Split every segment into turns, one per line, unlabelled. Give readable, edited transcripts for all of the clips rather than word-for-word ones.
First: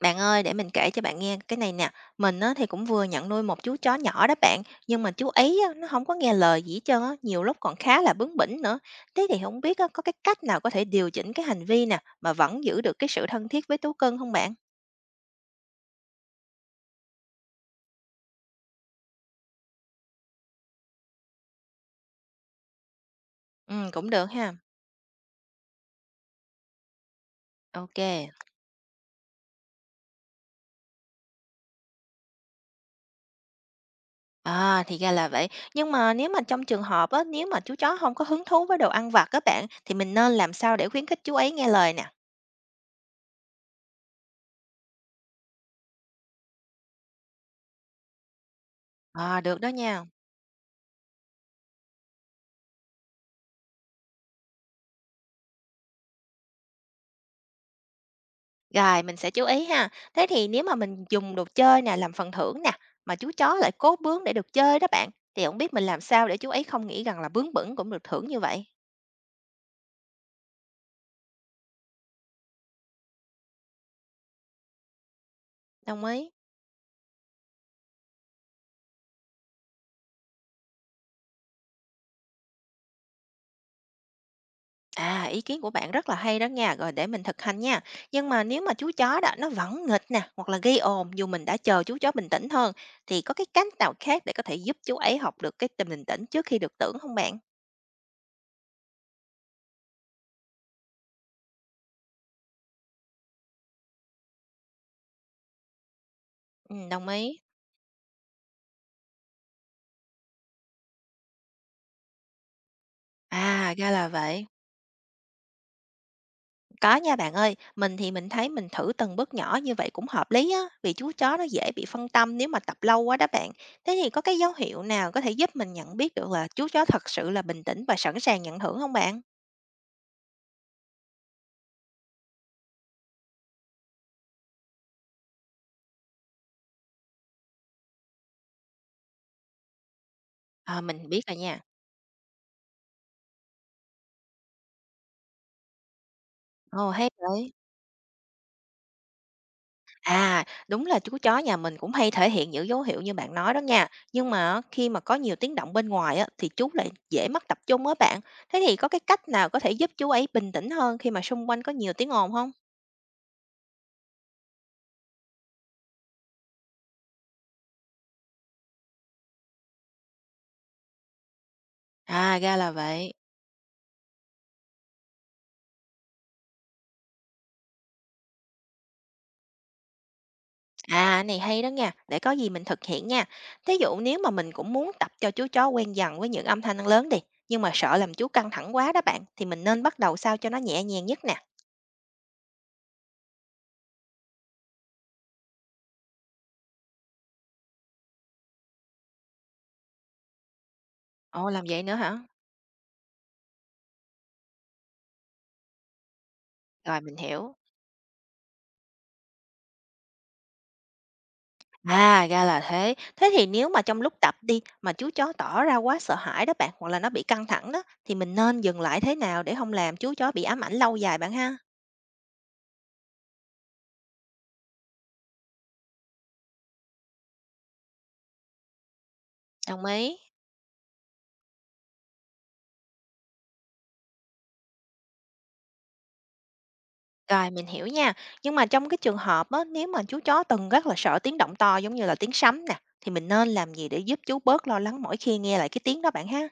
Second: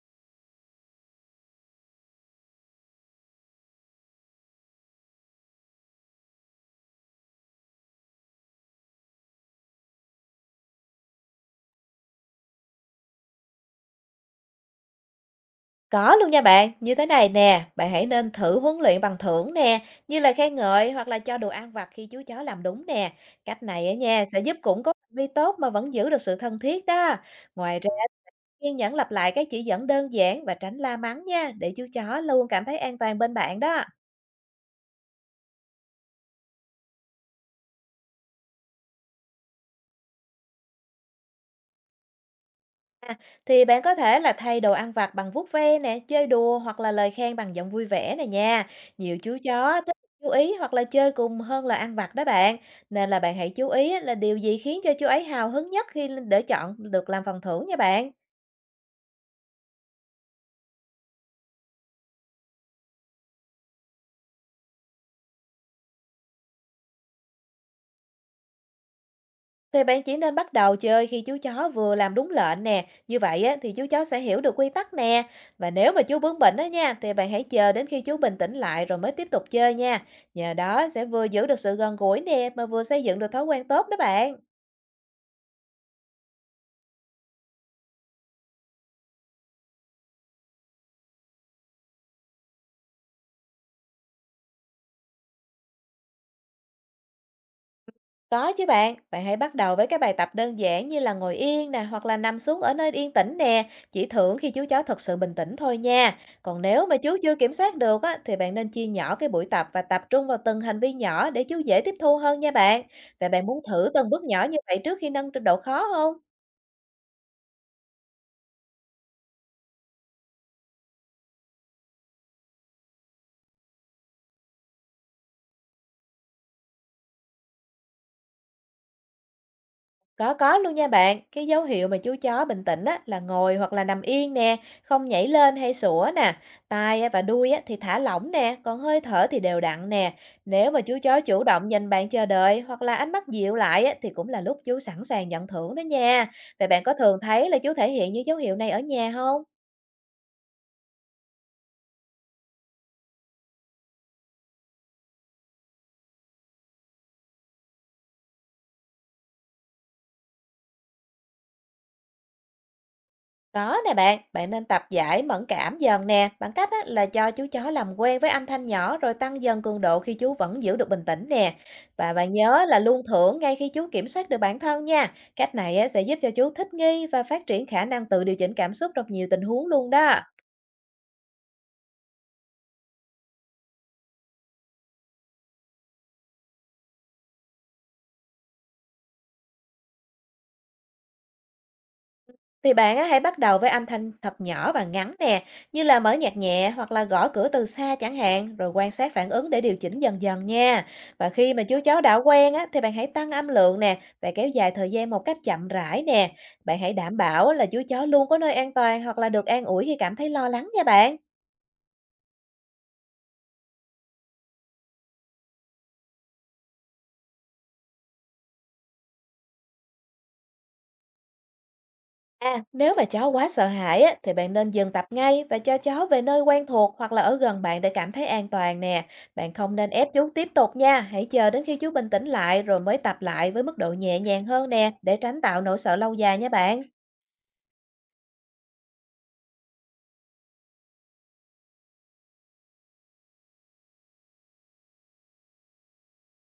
Bạn ơi, để mình kể cho bạn nghe cái này nè. Mình á, thì cũng vừa nhận nuôi một chú chó nhỏ đó bạn. Nhưng mà chú ấy á, nó không có nghe lời gì hết trơn á. Nhiều lúc còn khá là bướng bỉnh nữa. Thế thì không biết á, có cái cách nào có thể điều chỉnh cái hành vi nè mà vẫn giữ được cái sự thân thiết với thú cưng không bạn?
Có luôn nha bạn, như thế này nè, bạn hãy nên thử huấn luyện bằng thưởng nè, như là khen ngợi hoặc là cho đồ ăn vặt khi chú chó làm đúng nè. Cách này
Ừ,
á
cũng
nha,
được
sẽ
ha.
giúp củng cố hành vi tốt mà vẫn giữ được sự thân thiết đó. Ngoài ra,
Ok.
kiên nhẫn lặp lại các chỉ dẫn đơn giản và tránh la mắng nha, để chú chó luôn cảm thấy an toàn bên bạn đó.
À, thì ra là vậy. Nhưng mà nếu mà trong trường hợp á, nếu mà chú chó không có hứng thú với đồ ăn vặt các bạn, thì mình nên làm sao để khuyến khích chú ấy nghe lời nè?
À, thì bạn có thể là thay đồ ăn vặt bằng vuốt ve nè, chơi đùa hoặc là lời khen bằng giọng vui vẻ này nha. Nhiều chú
À, được đó
chó thích
nha.
chú ý hoặc là chơi cùng hơn là ăn vặt đó bạn. Nên là bạn hãy chú ý á, là điều gì khiến cho chú ấy hào hứng nhất khi để chọn được làm phần thưởng nha bạn.
Rồi, mình sẽ chú ý ha. Thế thì nếu mà mình dùng đồ chơi nè, làm phần thưởng nè, mà chú chó lại cố bướng để được chơi đó bạn, thì không biết mình làm sao để chú ấy không nghĩ rằng là bướng bỉnh cũng được thưởng như vậy?
Thì bạn chỉ nên bắt đầu chơi khi chú chó vừa làm đúng lệnh nè. Như vậy á, thì chú chó sẽ hiểu được quy tắc nè. Và nếu mà
Đồng
chú
ý.
bướng bỉnh đó nha, thì bạn hãy chờ đến khi chú bình tĩnh lại rồi mới tiếp tục chơi nha. Nhờ đó sẽ vừa giữ được sự gần gũi nè, mà vừa xây dựng được thói quen tốt đó bạn.
À, ý kiến của bạn rất là hay đó nha, rồi để mình thực hành nha. Nhưng mà nếu mà chú chó đó nó vẫn nghịch nè, hoặc là gây ồn dù mình đã chờ chú chó bình tĩnh hơn, thì có cái cách nào khác để có thể giúp chú ấy học được cái tình bình tĩnh trước khi được tưởng không bạn?
Có chứ bạn, bạn hãy bắt đầu với các bài tập đơn giản như là ngồi yên nè hoặc là nằm xuống ở nơi yên tĩnh nè, chỉ thưởng khi chú chó thật sự bình tĩnh thôi nha. Còn
Ừ,
nếu mà
đồng
chú chưa
ý.
kiểm soát được á, thì bạn nên chia nhỏ cái buổi tập và tập trung vào từng hành vi nhỏ để chú dễ tiếp thu hơn nha bạn. Vậy bạn muốn
À,
thử
ra là
từng bước nhỏ
vậy.
như vậy trước khi nâng độ khó không?
Có nha bạn ơi, mình thì mình thấy mình thử từng bước nhỏ như vậy cũng hợp lý á, vì chú chó nó dễ bị phân tâm nếu mà tập lâu quá đó bạn. Thế thì có cái dấu hiệu nào có thể giúp mình nhận biết được là chú chó thật sự là bình tĩnh và sẵn sàng nhận thưởng không bạn?
Có luôn nha bạn. Cái dấu hiệu mà chú chó bình tĩnh á, là ngồi hoặc là nằm yên nè, không nhảy lên hay sủa nè, tai á, và đuôi á, thì thả lỏng nè, còn hơi thở thì đều đặn nè. Nếu mà
À,
chú
mình
chó
biết rồi
chủ
nha.
động nhìn bạn chờ đợi hoặc là ánh mắt dịu lại á, thì cũng là lúc chú sẵn sàng nhận thưởng đó nha. Vậy bạn
Ồ
có
hay
thường thấy
vậy.
là chú thể hiện những dấu hiệu này ở nhà không?
À, đúng là chú chó nhà mình cũng hay thể hiện những dấu hiệu như bạn nói đó nha. Nhưng mà khi mà có nhiều tiếng động bên ngoài á, thì chú lại dễ mất tập trung á bạn. Thế thì có cái cách nào có thể giúp chú ấy bình tĩnh hơn khi mà xung quanh có nhiều tiếng ồn không?
Có nè bạn, bạn nên tập giải mẫn cảm dần nè, bằng cách á, là cho chú chó làm quen với âm thanh nhỏ rồi tăng dần cường độ khi chú vẫn giữ được bình tĩnh nè. Và bạn
À, ra
nhớ
là
là luôn
vậy.
thưởng ngay khi chú kiểm soát được bản thân nha. Cách này á, sẽ giúp cho chú thích nghi và phát triển khả năng tự điều chỉnh cảm xúc trong nhiều tình huống luôn đó.
À, này hay đó nha, để có gì mình thực hiện nha. Thí dụ nếu mà mình cũng muốn tập cho chú chó quen dần với những âm thanh lớn đi, nhưng mà sợ làm chú căng thẳng quá đó bạn, thì mình nên bắt đầu sao cho nó nhẹ nhàng nhất nè.
Thì bạn á, hãy bắt đầu với âm thanh thật nhỏ và ngắn nè, như là mở nhạc nhẹ hoặc là gõ cửa từ xa chẳng hạn, rồi quan sát phản ứng để điều chỉnh dần dần nha. Và
Ồ,
khi mà
làm
chú
vậy nữa
chó đã
hả?
quen á, thì bạn hãy tăng âm lượng nè và kéo dài thời gian một cách chậm rãi nè. Bạn hãy
Rồi
đảm
mình
bảo
hiểu.
là chú chó luôn có nơi an toàn hoặc là được an ủi khi cảm thấy lo lắng nha bạn.
À, ra là thế. Thế thì nếu mà trong lúc tập đi mà chú chó tỏ ra quá sợ hãi đó bạn, hoặc là nó bị căng thẳng đó, thì mình nên dừng lại thế nào để không làm chú chó bị ám ảnh lâu dài bạn ha?
À, nếu mà cháu quá sợ hãi á, thì bạn nên dừng tập ngay và cho cháu về nơi quen thuộc hoặc là ở gần bạn để cảm thấy an toàn nè. Bạn không
Đồng
nên ép
ý.
chú tiếp tục nha. Hãy chờ đến khi chú bình tĩnh lại rồi mới tập lại với mức độ nhẹ nhàng hơn nè để tránh tạo nỗi sợ lâu dài nha bạn.
Rồi, mình hiểu nha. Nhưng mà trong cái trường hợp á, nếu mà chú chó từng rất là sợ tiếng động to giống như là tiếng sấm nè, thì mình nên làm gì để giúp chú bớt lo lắng mỗi khi nghe lại cái tiếng đó bạn ha?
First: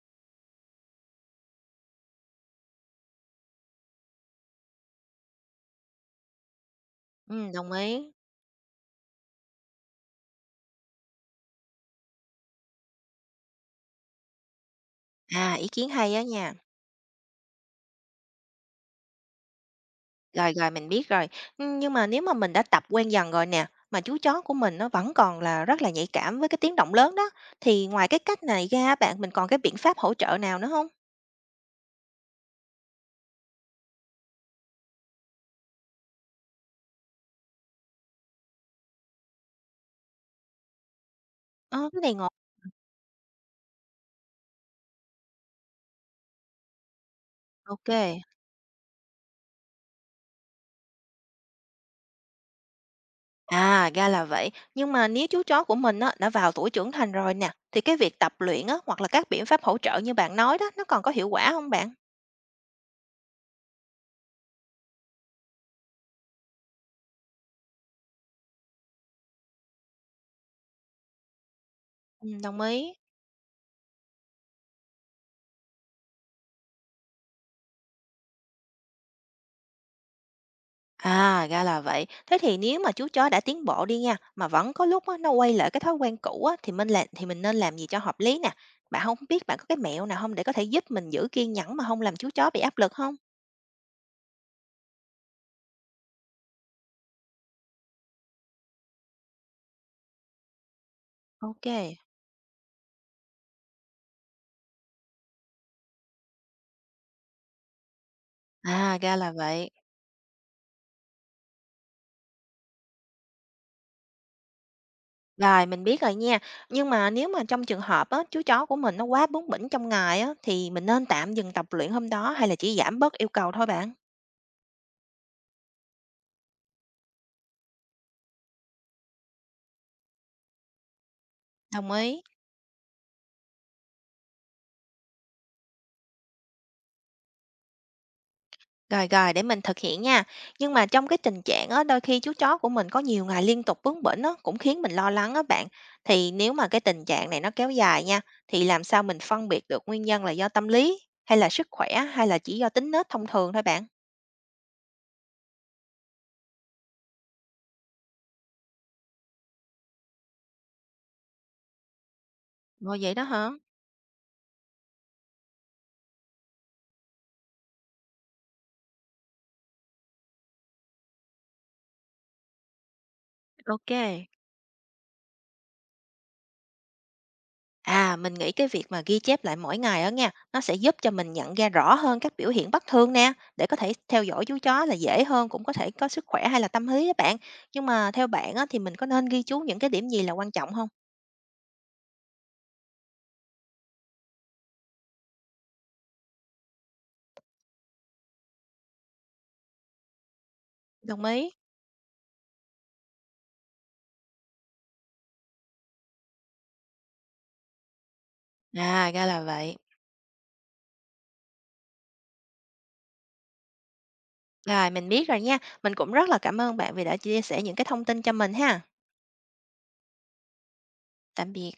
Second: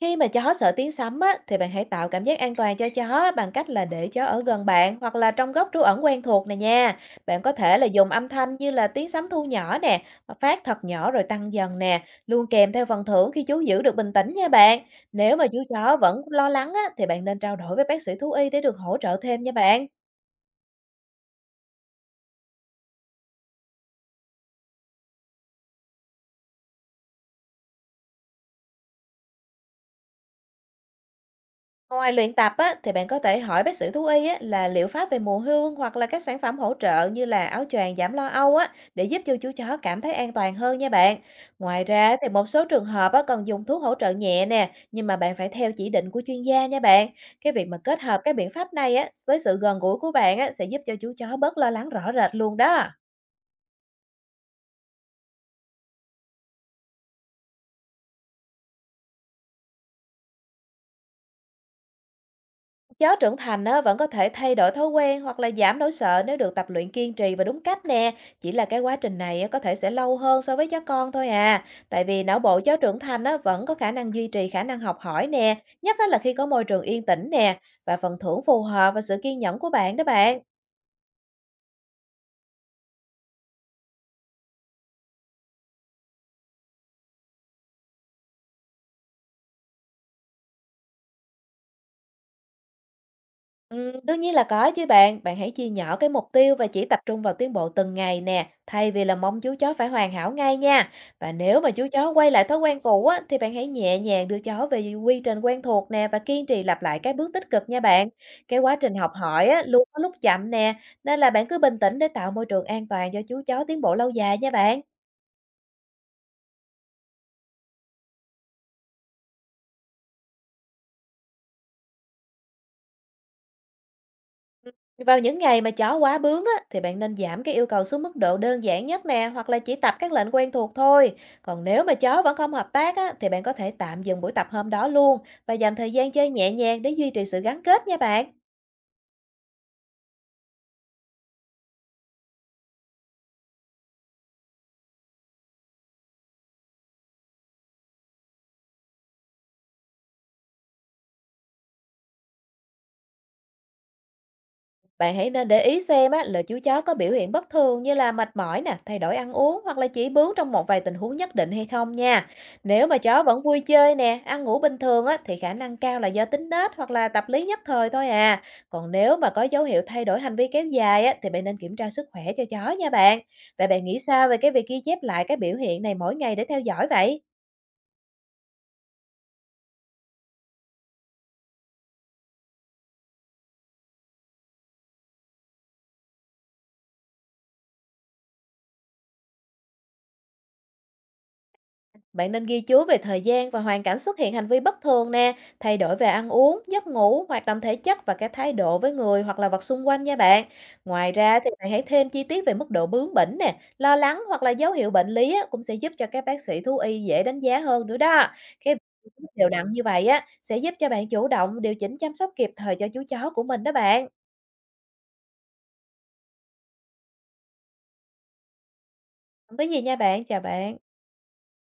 Khi mà chó sợ tiếng sấm á, thì bạn hãy tạo cảm giác an toàn cho chó bằng cách là để chó ở gần bạn hoặc là trong góc trú ẩn quen thuộc này nha. Bạn
Ừ,
có
đồng
thể là dùng
ý.
âm thanh như là tiếng sấm thu nhỏ nè, hoặc phát thật nhỏ rồi tăng dần nè, luôn kèm theo phần thưởng khi chú giữ được bình tĩnh nha bạn. Nếu mà
À,
chú
ý kiến
chó
hay
vẫn
á
lo
nha.
lắng á, thì bạn nên trao đổi với bác sĩ thú y để được hỗ trợ thêm nha bạn.
Rồi rồi mình biết rồi. Ừ, nhưng mà nếu mà mình đã tập quen dần rồi nè, mà chú chó của mình nó vẫn còn là rất là nhạy cảm với cái tiếng động lớn đó, thì ngoài cái cách này ra bạn mình còn cái biện pháp hỗ trợ nào nữa không?
Ngoài luyện tập á, thì bạn có thể hỏi bác sĩ thú y á, là liệu pháp về mùa hương hoặc là các sản phẩm hỗ trợ như là áo choàng giảm lo âu á, để giúp cho chú chó cảm thấy an toàn hơn nha bạn. Ngoài
Ờ, cái này
ra thì
ngộ.
một số trường hợp á, còn dùng thuốc hỗ trợ nhẹ nè, nhưng mà bạn phải theo chỉ định của chuyên gia nha bạn. Cái việc mà
Ok.
kết hợp các biện pháp này á, với sự gần gũi của bạn á, sẽ giúp cho chú chó bớt lo lắng rõ rệt luôn đó.
À, ra là vậy. Nhưng mà nếu chú chó của mình á, đã vào tuổi trưởng thành rồi nè, thì cái việc tập luyện á, hoặc là các biện pháp hỗ trợ như bạn nói đó, nó còn có hiệu quả không bạn?
Chó trưởng thành á, vẫn có thể thay đổi thói quen hoặc là giảm nỗi sợ nếu được tập luyện kiên trì và đúng cách nè. Chỉ là cái quá trình này á, có thể sẽ lâu hơn so với chó con thôi à. Tại vì
Ừ,
não bộ
đồng
chó
ý.
trưởng thành á, vẫn có khả năng duy trì khả năng học hỏi nè. Nhất á là khi có môi trường yên tĩnh nè. Và phần thưởng phù hợp và sự kiên nhẫn của bạn đó bạn.
À, ra là vậy. Thế thì nếu mà chú chó đã tiến bộ đi nha, mà vẫn có lúc á, nó quay lại cái thói quen cũ á, thì mình nên làm gì cho hợp lý nè? Bạn không biết bạn có cái mẹo nào không để có thể giúp mình giữ kiên nhẫn mà không làm chú chó bị áp lực không?
Đương nhiên là có chứ bạn. Bạn hãy chia nhỏ cái mục tiêu và chỉ tập trung vào tiến bộ từng ngày nè, thay vì là mong chú chó phải hoàn hảo ngay nha. Và nếu
Ok.
mà chú chó quay lại thói quen cũ á, thì bạn hãy nhẹ nhàng đưa chó về quy trình quen thuộc nè và kiên trì lặp lại các bước tích cực nha bạn. Cái quá trình
À,
học
ra là
hỏi á,
vậy.
luôn có lúc chậm nè, nên là bạn cứ bình tĩnh để tạo môi trường an toàn cho chú chó tiến bộ lâu dài nha bạn.
Rồi, mình biết rồi nha. Nhưng mà nếu mà trong trường hợp á, chú chó của mình nó quá bướng bỉnh trong ngày á, thì mình nên tạm dừng tập luyện hôm đó hay là chỉ giảm bớt yêu cầu thôi bạn?
Vào những ngày mà chó quá bướng á, thì bạn nên giảm cái yêu cầu xuống mức độ đơn giản nhất nè, hoặc là chỉ tập các lệnh quen thuộc thôi. Còn nếu
Đồng
mà
ý.
chó vẫn không hợp tác á, thì bạn có thể tạm dừng buổi tập hôm đó luôn và dành thời gian chơi nhẹ nhàng để duy trì sự gắn kết nha bạn.
Rồi rồi, để mình thực hiện nha. Nhưng mà trong cái tình trạng á, đôi khi chú chó của mình có nhiều ngày liên tục bướng bỉnh á, cũng khiến mình lo lắng á bạn. Thì nếu mà cái tình trạng này nó kéo dài nha, thì làm sao mình phân biệt được nguyên nhân là do tâm lý hay là sức khỏe hay là chỉ do tính nết thông thường thôi bạn?
Bạn hãy nên để ý xem á, là chú chó có biểu hiện bất thường như là mệt mỏi nè, thay đổi ăn uống hoặc là chỉ bướng trong một vài tình huống nhất định hay không nha. Nếu
Ồ
mà
vậy
chó
đó
vẫn
hả?
vui chơi nè, ăn ngủ bình thường á, thì khả năng cao là do tính nết hoặc là tập lý nhất thời thôi à. Còn nếu mà có dấu hiệu thay đổi hành vi kéo dài á, thì bạn nên kiểm tra sức khỏe cho chó nha bạn. Vậy bạn
Ok.
nghĩ sao về cái việc ghi chép lại cái biểu hiện này mỗi ngày để theo dõi vậy?
À, mình nghĩ cái việc mà ghi chép lại mỗi ngày á nha, nó sẽ giúp cho mình nhận ra rõ hơn các biểu hiện bất thường nè, để có thể theo dõi chú chó là dễ hơn, cũng có thể có sức khỏe hay là tâm lý á bạn. Nhưng mà theo bạn á, thì mình có nên ghi chú những cái điểm gì là quan trọng không?
Bạn nên ghi chú về thời gian và hoàn cảnh xuất hiện hành vi bất thường nè, thay đổi về ăn uống, giấc ngủ, hoạt động thể chất và cái thái độ với người hoặc là vật xung quanh nha bạn. Ngoài
Đồng
ra thì
ý.
bạn hãy thêm chi tiết về mức độ bướng bỉnh nè, lo lắng hoặc là dấu hiệu bệnh lý á, cũng sẽ giúp cho các bác sĩ thú y dễ đánh giá hơn nữa đó. Cái
À, ra
việc
là
đều đặn
vậy.
như vậy á sẽ giúp cho bạn chủ động điều chỉnh chăm sóc kịp thời cho chú chó của mình đó bạn.
Rồi, mình biết rồi nha. Mình cũng rất là cảm ơn bạn vì đã chia sẻ những cái thông tin cho mình ha.
Không có gì nha bạn, chào bạn.
Tạm biệt.